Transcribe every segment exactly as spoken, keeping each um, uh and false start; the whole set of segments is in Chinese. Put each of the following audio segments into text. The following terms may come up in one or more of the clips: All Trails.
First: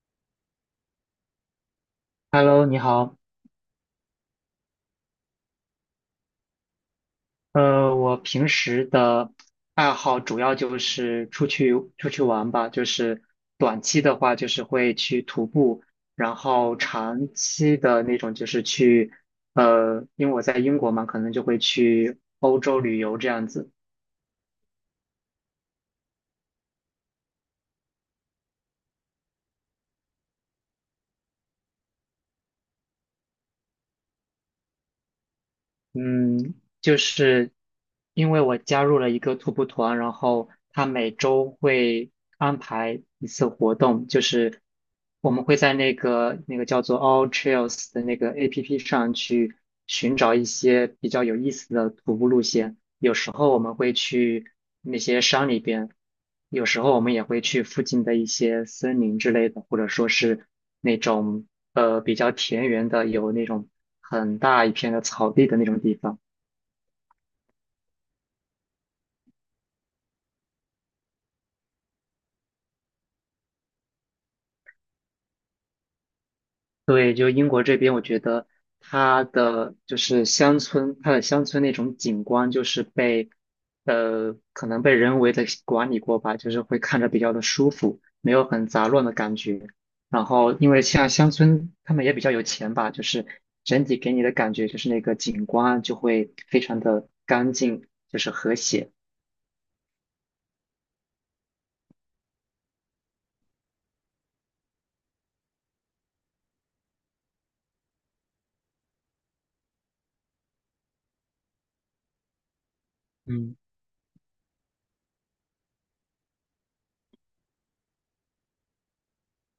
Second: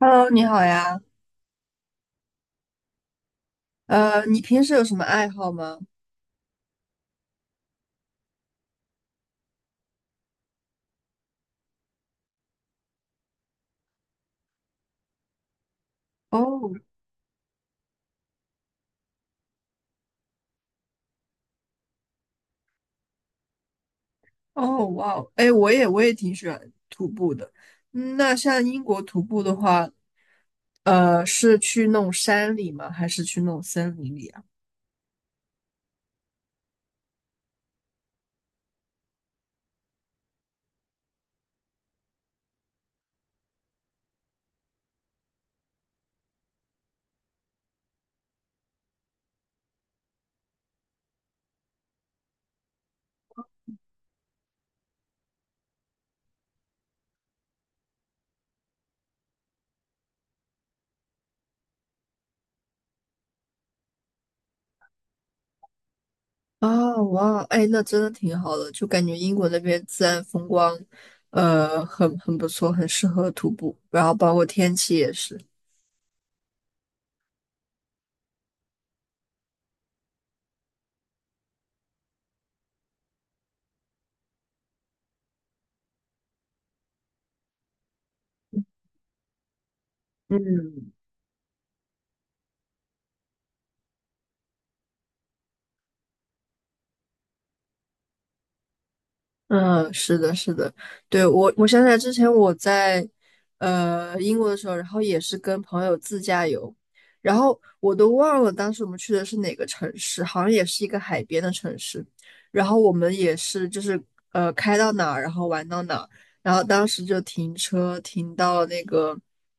Hello，你好呀。Hello，你好。呃，你平时有什么爱好吗？呃，我平时的爱好主要就是出去出去玩吧，就是短期的话就是会去徒步，然哦后长期的那种就是去，呃，因为我在英国嘛，可能就会去欧洲旅游这样子。哦，哇哦，哎，我也我也挺喜欢徒步的。嗯，那像英国徒步的话，呃，是去那种山里吗？还是去那种森林里啊？嗯，就是因为我加入了一个徒步团，然后他每周会安排一次活动，就是我们会在那个那个叫做 All Trails 的那个 A P P 上去寻找一些比较有意思的徒步路线。有时候我们会去那些山里边，有时候我们也会去附近的一些森林之类的，或者说是那种呃比较田园的，有那种很大一片的草地的那种地方。哦，哇，哎，那真的挺好的，就感觉英国那边自然风光，呃，很很不错，很适合徒步，然后包括天气也是。对，就英国这边，我觉得它的就是乡村，它的乡村那种景观，就是被呃可能被人为的管理过吧，就是会看着比较的舒服，没有很杂乱的感觉。然后，因为嗯像乡村，他们也比较有钱吧，就是整体给你的感觉就是那个景观就会非常的干净，就是和谐。嗯，是的，是的，对，我，我想起来之前我在呃英国的时候，然后也是跟朋友自驾游，然后我都忘了当时我们去的是哪个城市，好像也是一个海边的城市，然后我们也嗯，是就是呃开到哪儿，然后玩到哪儿，然后当时就停车停到那个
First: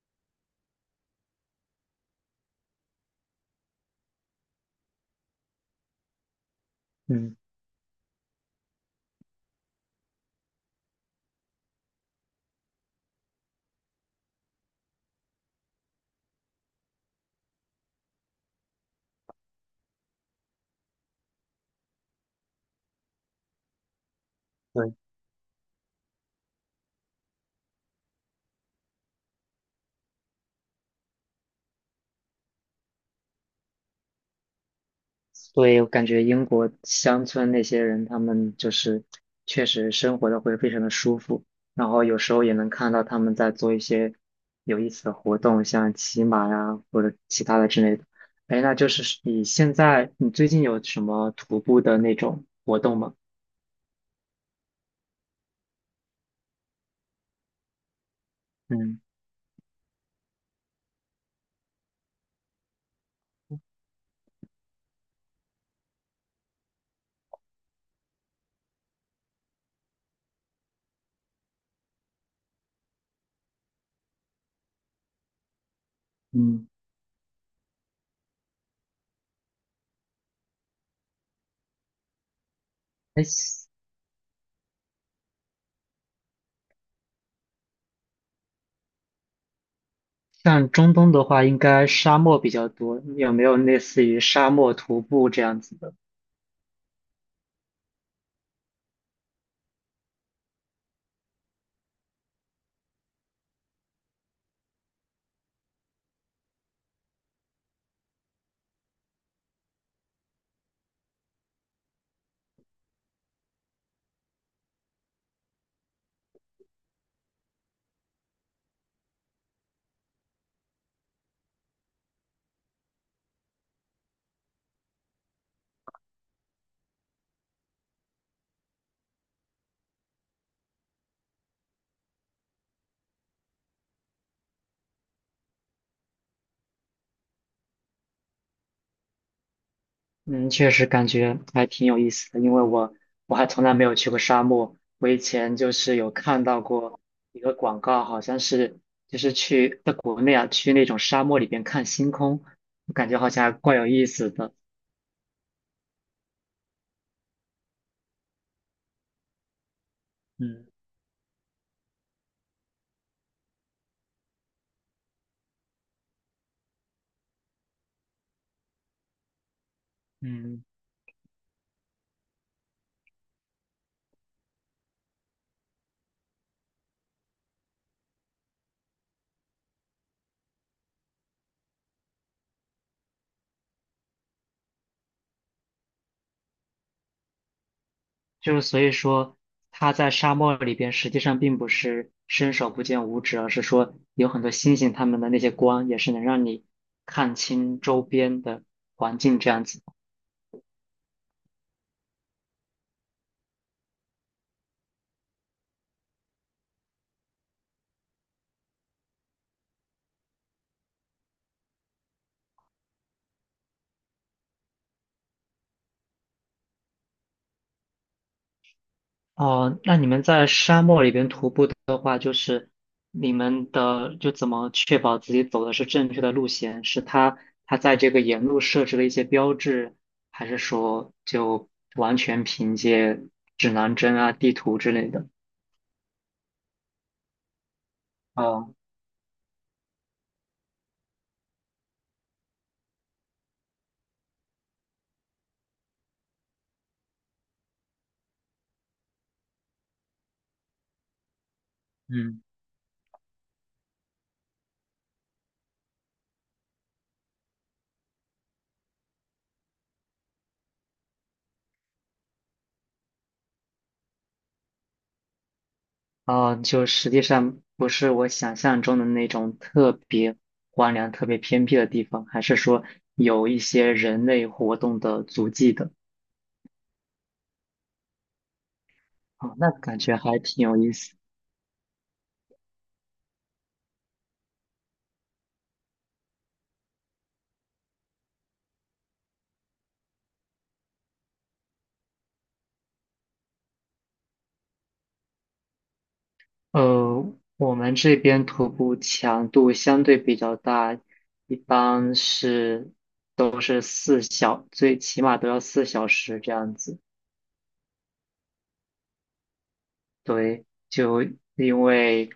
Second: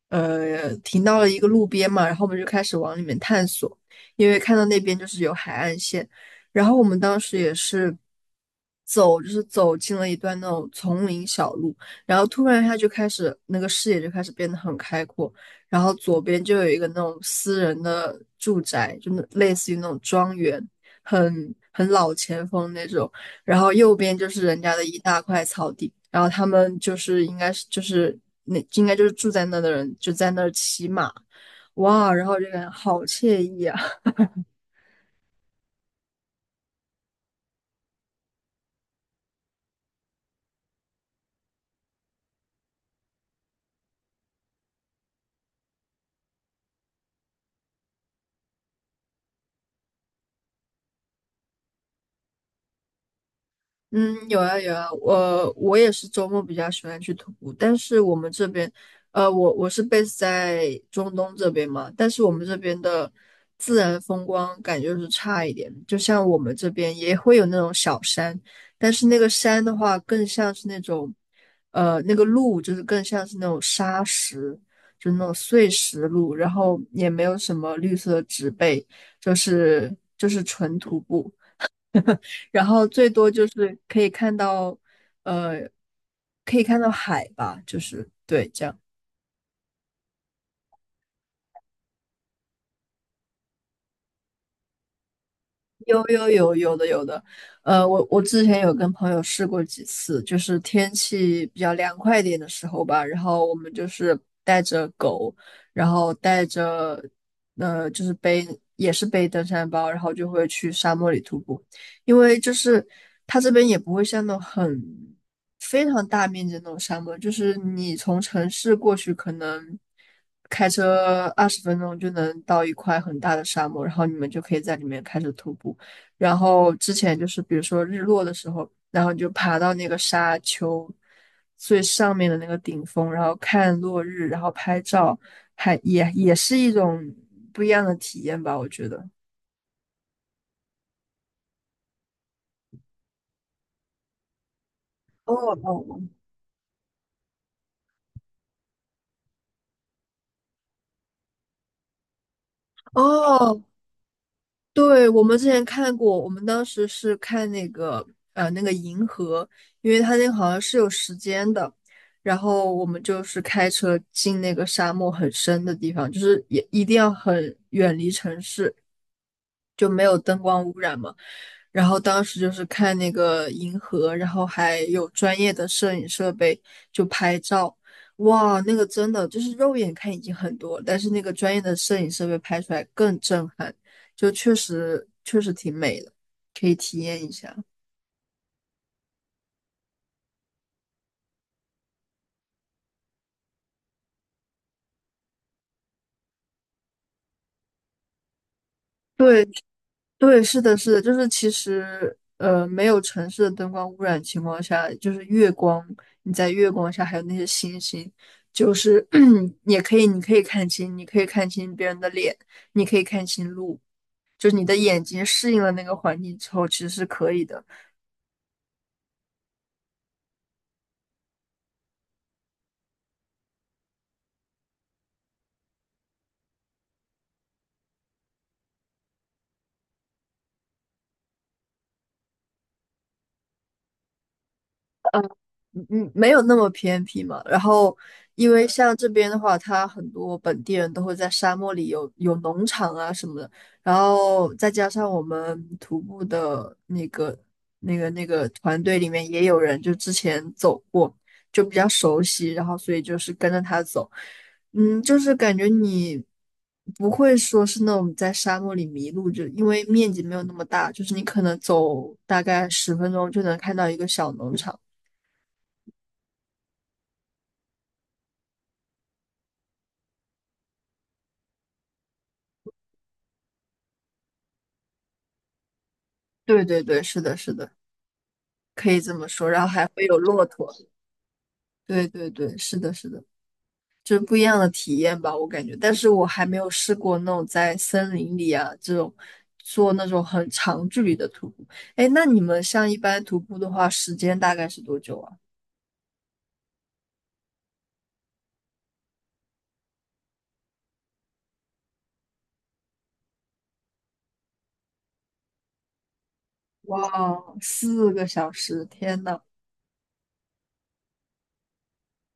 呃停到了一个路边嘛，然后我们就开始往里面探索，因为看到那边就是有海岸线。然后我们当嗯，时也是走，就是走进了一段那种丛林小路，然后突然一下就开始那个视野就开始变得很开阔，然后左边就有一个那种私人的住宅，就那类似于那种庄园，很很老前锋那种，然后右边就是人家的对，一大块草地，然后他们就是应该是就是那应该就是住在那的人就在那儿骑马，哇，然后这就感觉好惬意啊。所以我感觉英国乡村那些人，他们就是确实生活的会非常的舒服，然后有时候也能看到他们在做一些有意思的活动，像骑马呀或者其他的之类的。哎，那就是你现在你最近有什么徒步的那种活动吗？嗯，有啊有啊，我我也是周末比较喜欢去徒步，但是我们这边，嗯呃，我我是 base 在中东这边嘛，但是我们这边的自然风光感觉就是差一点，就像我们这边也会有那种小山，但是那个山的话更像是那种，呃，那个路就是更像是那种沙石，就那种碎石路，然嗯，后也没有什么绿色的植被，就是就是纯徒步。然后最哎，多就是可以看到，呃，可以看到海吧，就是对这样。像中东的话，应该沙漠比较多，有没有类似于沙漠徒步这样子的？有有有有的有的，呃，我我之前有跟朋友试过几次，就是天气比较凉快一点的时候吧，然后我们就是带着狗，然后带着呃就是背也是背登山包，然后就会去沙漠里徒步，因为就是它这边也不会像那种很非常大面积的那种沙漠，就是你从城市过去可能。开车二十分钟就能到一块很大的沙漠，然后你们就可以在里面开始徒步。然后之前就是比如说日落的时候，然后你就爬到那个沙丘最上面的那个顶峰，然后看落日，然后拍照，还也也是一种不一样的体验吧，我觉得。嗯，确实感觉还挺有意思的，因为我我还从来没有去过沙漠。我以哦前就是哦有看到过一个广告，好像是就是去在国内啊，去那种沙漠里边看星空，我感觉好像还哦，怪有意思的。对，我们之前看过，我们当时是看那个呃那个银河，因为它那个好像嗯是有时间的，然后我们就是开车进那个沙漠很深的地方，就是也一定要很远离城市，就没有灯光嗯，污染嘛。然后当时就是看那个银河，然后还有专业的摄影设备就拍照，哇，那个真的就是肉眼看已经很多了，但是那个专业的摄影设备拍出来更震撼，就确实确实挺美的，可以体验一下。就是所以说他在沙漠里边实际上并不是伸手不见五指，而是说有很多星星它们的那些光也是能让你看清周边的环境对，这样子。对，是的，是的，就是其实，呃，没有城市的灯光污染情况下，就是月光，你在月光下还有那些星星，就是 也可以，你可以看清，你可以看清别人的脸，你可以看清路，就是你的眼睛适应了那个环境之后，其实是可以的。哦，那你们在沙漠里边徒步的话，就是你们的就怎么确保自己走的是正确的路线？是他他在这个沿路设置了一些标志，还是说就完全凭借指南针啊、地图之类的？嗯嗯，没有那么偏僻嘛。然后，因为哦，像这边的话，它很多本地人都会在沙漠里有有农场啊什么的。然后再加上我们徒步的那个那个那个团队里面也有人就之前走过，就比较熟嗯悉。然后所以就是跟着他走，嗯，就是感觉你不会说是那种在沙漠里迷路，就因为面积没有那么大，就是你可能走大概十分钟就能看到一个小农场。哦，就实际上不是我想象中的那种特别荒凉、特别偏僻的地方，还是说有一些人类活动的足迹的？对对对，是的，是的，可以这么说。哦，然后那还感会觉有还骆挺驼，有意思。对对对，是的，是的，就是不一样的体验吧，我感觉。但是我还没有试过那种在森林里啊这种做那种很长距离的徒步。哎，那你们像一般徒步的话，时间大概是多久啊？呃，我们这边徒步强度相对比较大，一般是都是四小，最起码都要四小时这样哇，子。四个小时！天呐，对，就因为，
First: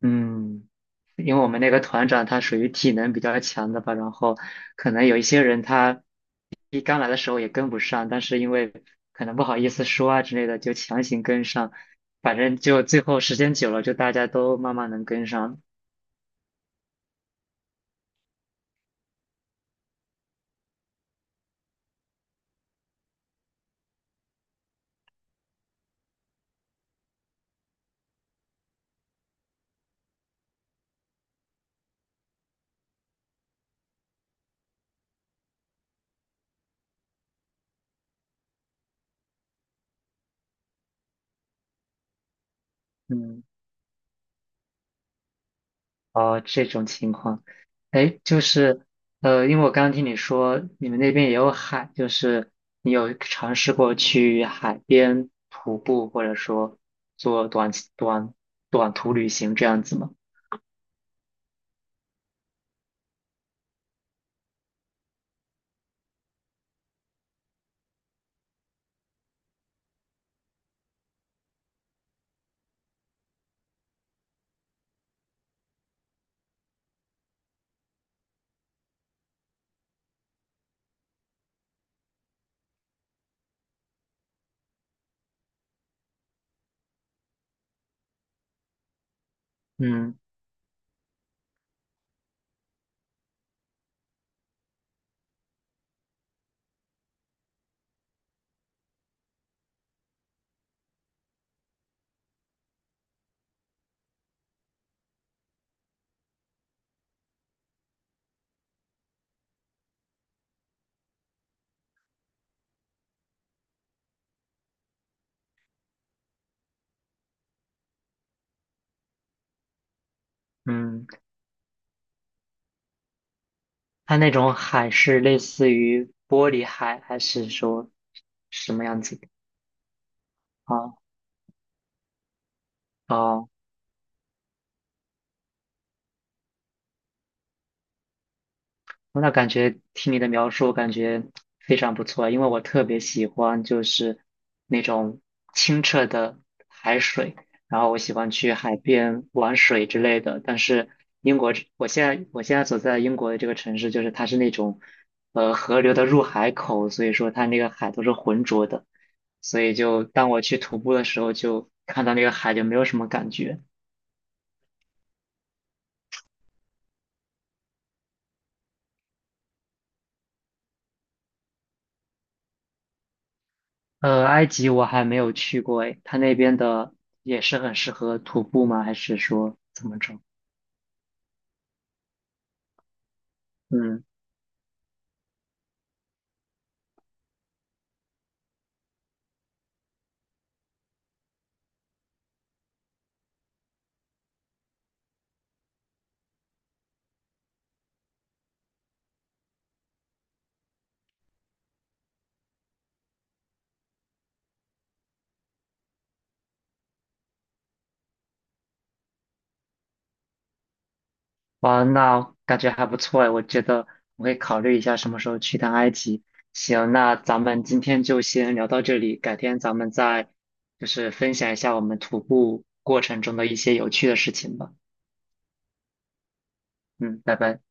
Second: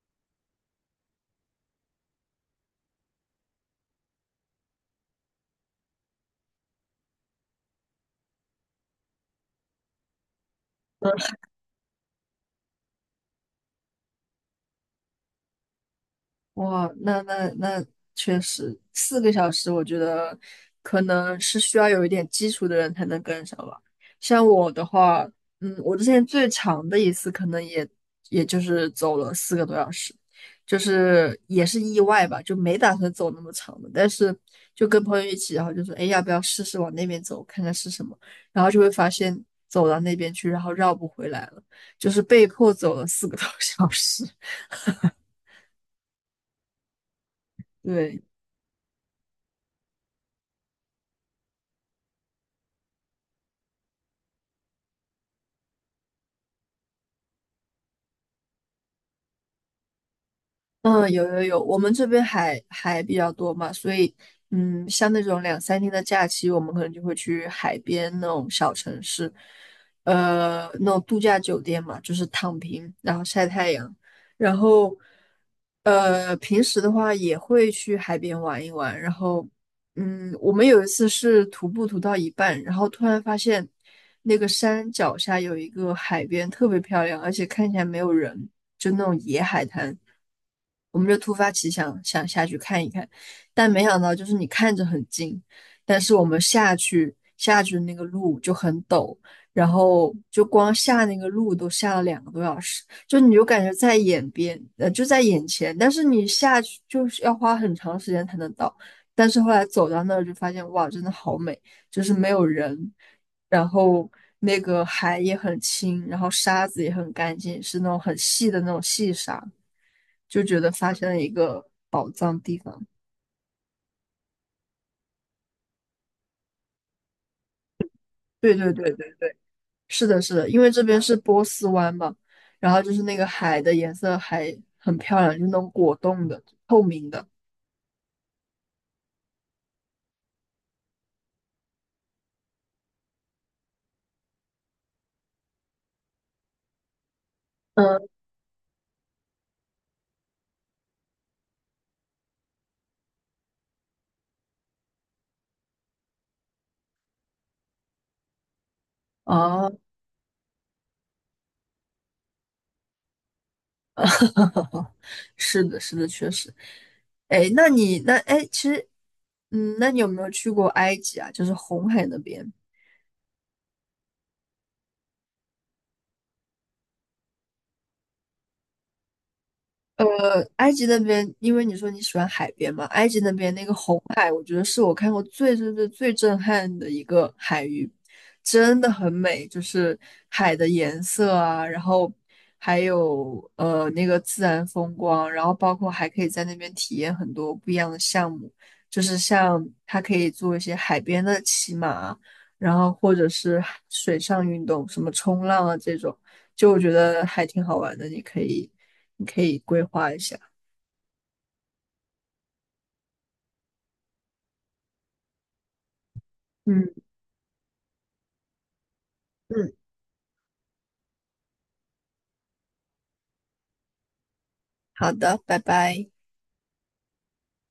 嗯，因为我们那个团长他属于体能比较强的吧，然后可能有一些人他一刚来的时候也跟不上，但是因为可能不好意思说啊之类的，就强行跟上，反正就最后时间久了，就大家都慢慢能跟上。哇，那那那确实，四个小时，我觉得可能是需要有一点基础的人才能跟上吧。像我的话，嗯，我之前最长的一次可能也也就是走了四个多小时，就是也是意外吧，就没打算走那么长的，但是就跟朋友一起，然后就说，哎，要不要试试往那边走，看看是什么？然后就会发现走到那边去，然后绕不回来了，就是被迫走了四个嗯。多小时。哦，这种情况，哎，对。就是，呃，因为我刚刚听你说你们那边也有海，就是你有尝试过去海边徒步，或者说做短短短途旅行这样子吗？嗯，有有有，我们这边海海比较多嘛，所以嗯，像那种两三天的假期，我们可能就会去海边那种小城市，呃，那种度假酒店嘛，就是躺平，然后晒太阳，然后呃，平时的话也会去海边玩一玩，然后嗯，我们有一次是徒步徒到一半，然后突然发现那个山脚下有一个海边，特别漂亮，而且看起来没有人，就那种野海滩。嗯我们就突发奇想，想下去看一看，但没想到就是你看着很近，但是我们下去下去那个路就很陡，然后就光下那个路都下了两个多小时，就你就感觉在眼边，呃，就在眼前，但是你下去就是要花很长时间才能到。但是后来走到那儿就发现，哇，真的好美，就是没有人，然后那个海也很清，然后沙子也很干净，是那种很细的那种细沙，就觉得发嗯，现了一个宝藏地方。它那种海是类似于玻璃海，还是说对对什么对样对子的？对，是的，是的，因为这哦边是波斯湾嘛，然后就是那个哦，海的颜色还很漂亮，就是那种果冻的、透明的。那感觉听你的描述，感觉非常不错，因为我特别喜欢就是那种清澈的海水，然后我嗯，喜欢去海边玩水之类的。但是英国这我现在我现在所在的英国的这个城市，就是它是那种呃河流的入海口，所以说它那个海都是浑浊的，所以哦、就当我去徒步的时候，就看到那个海就没有什么感觉。是的，是的，确实。哎，那你那哎，其实，嗯，那你有没有去过埃及啊？就是红海那边。呃，埃及我还没有去过诶，它那边的也是很适合徒步吗？还是说怎么着？呃，埃及那边，因为你说你喜欢海边嘛，埃及那边那个红嗯，海，我觉得是我看过最最最最震撼的一个海域，真的很美，就是海的颜色啊，然后还有呃那个自然风光，然后包括还可以在那边体验很多不一样的项目，就是像它可以做一些海边的骑马，然后或者是水上运动，什么冲浪啊这种，就我觉得还挺好玩的，你可以。你可以规划一下。哇，那感觉还不错诶，我觉得我会考虑一下什么时候去趟埃及。嗯，行，那咱们今天就先聊到这里，改天嗯，咱们再就是分享一下我们徒步过程中的一些有趣的事情吧。好的，拜拜。嗯，拜拜。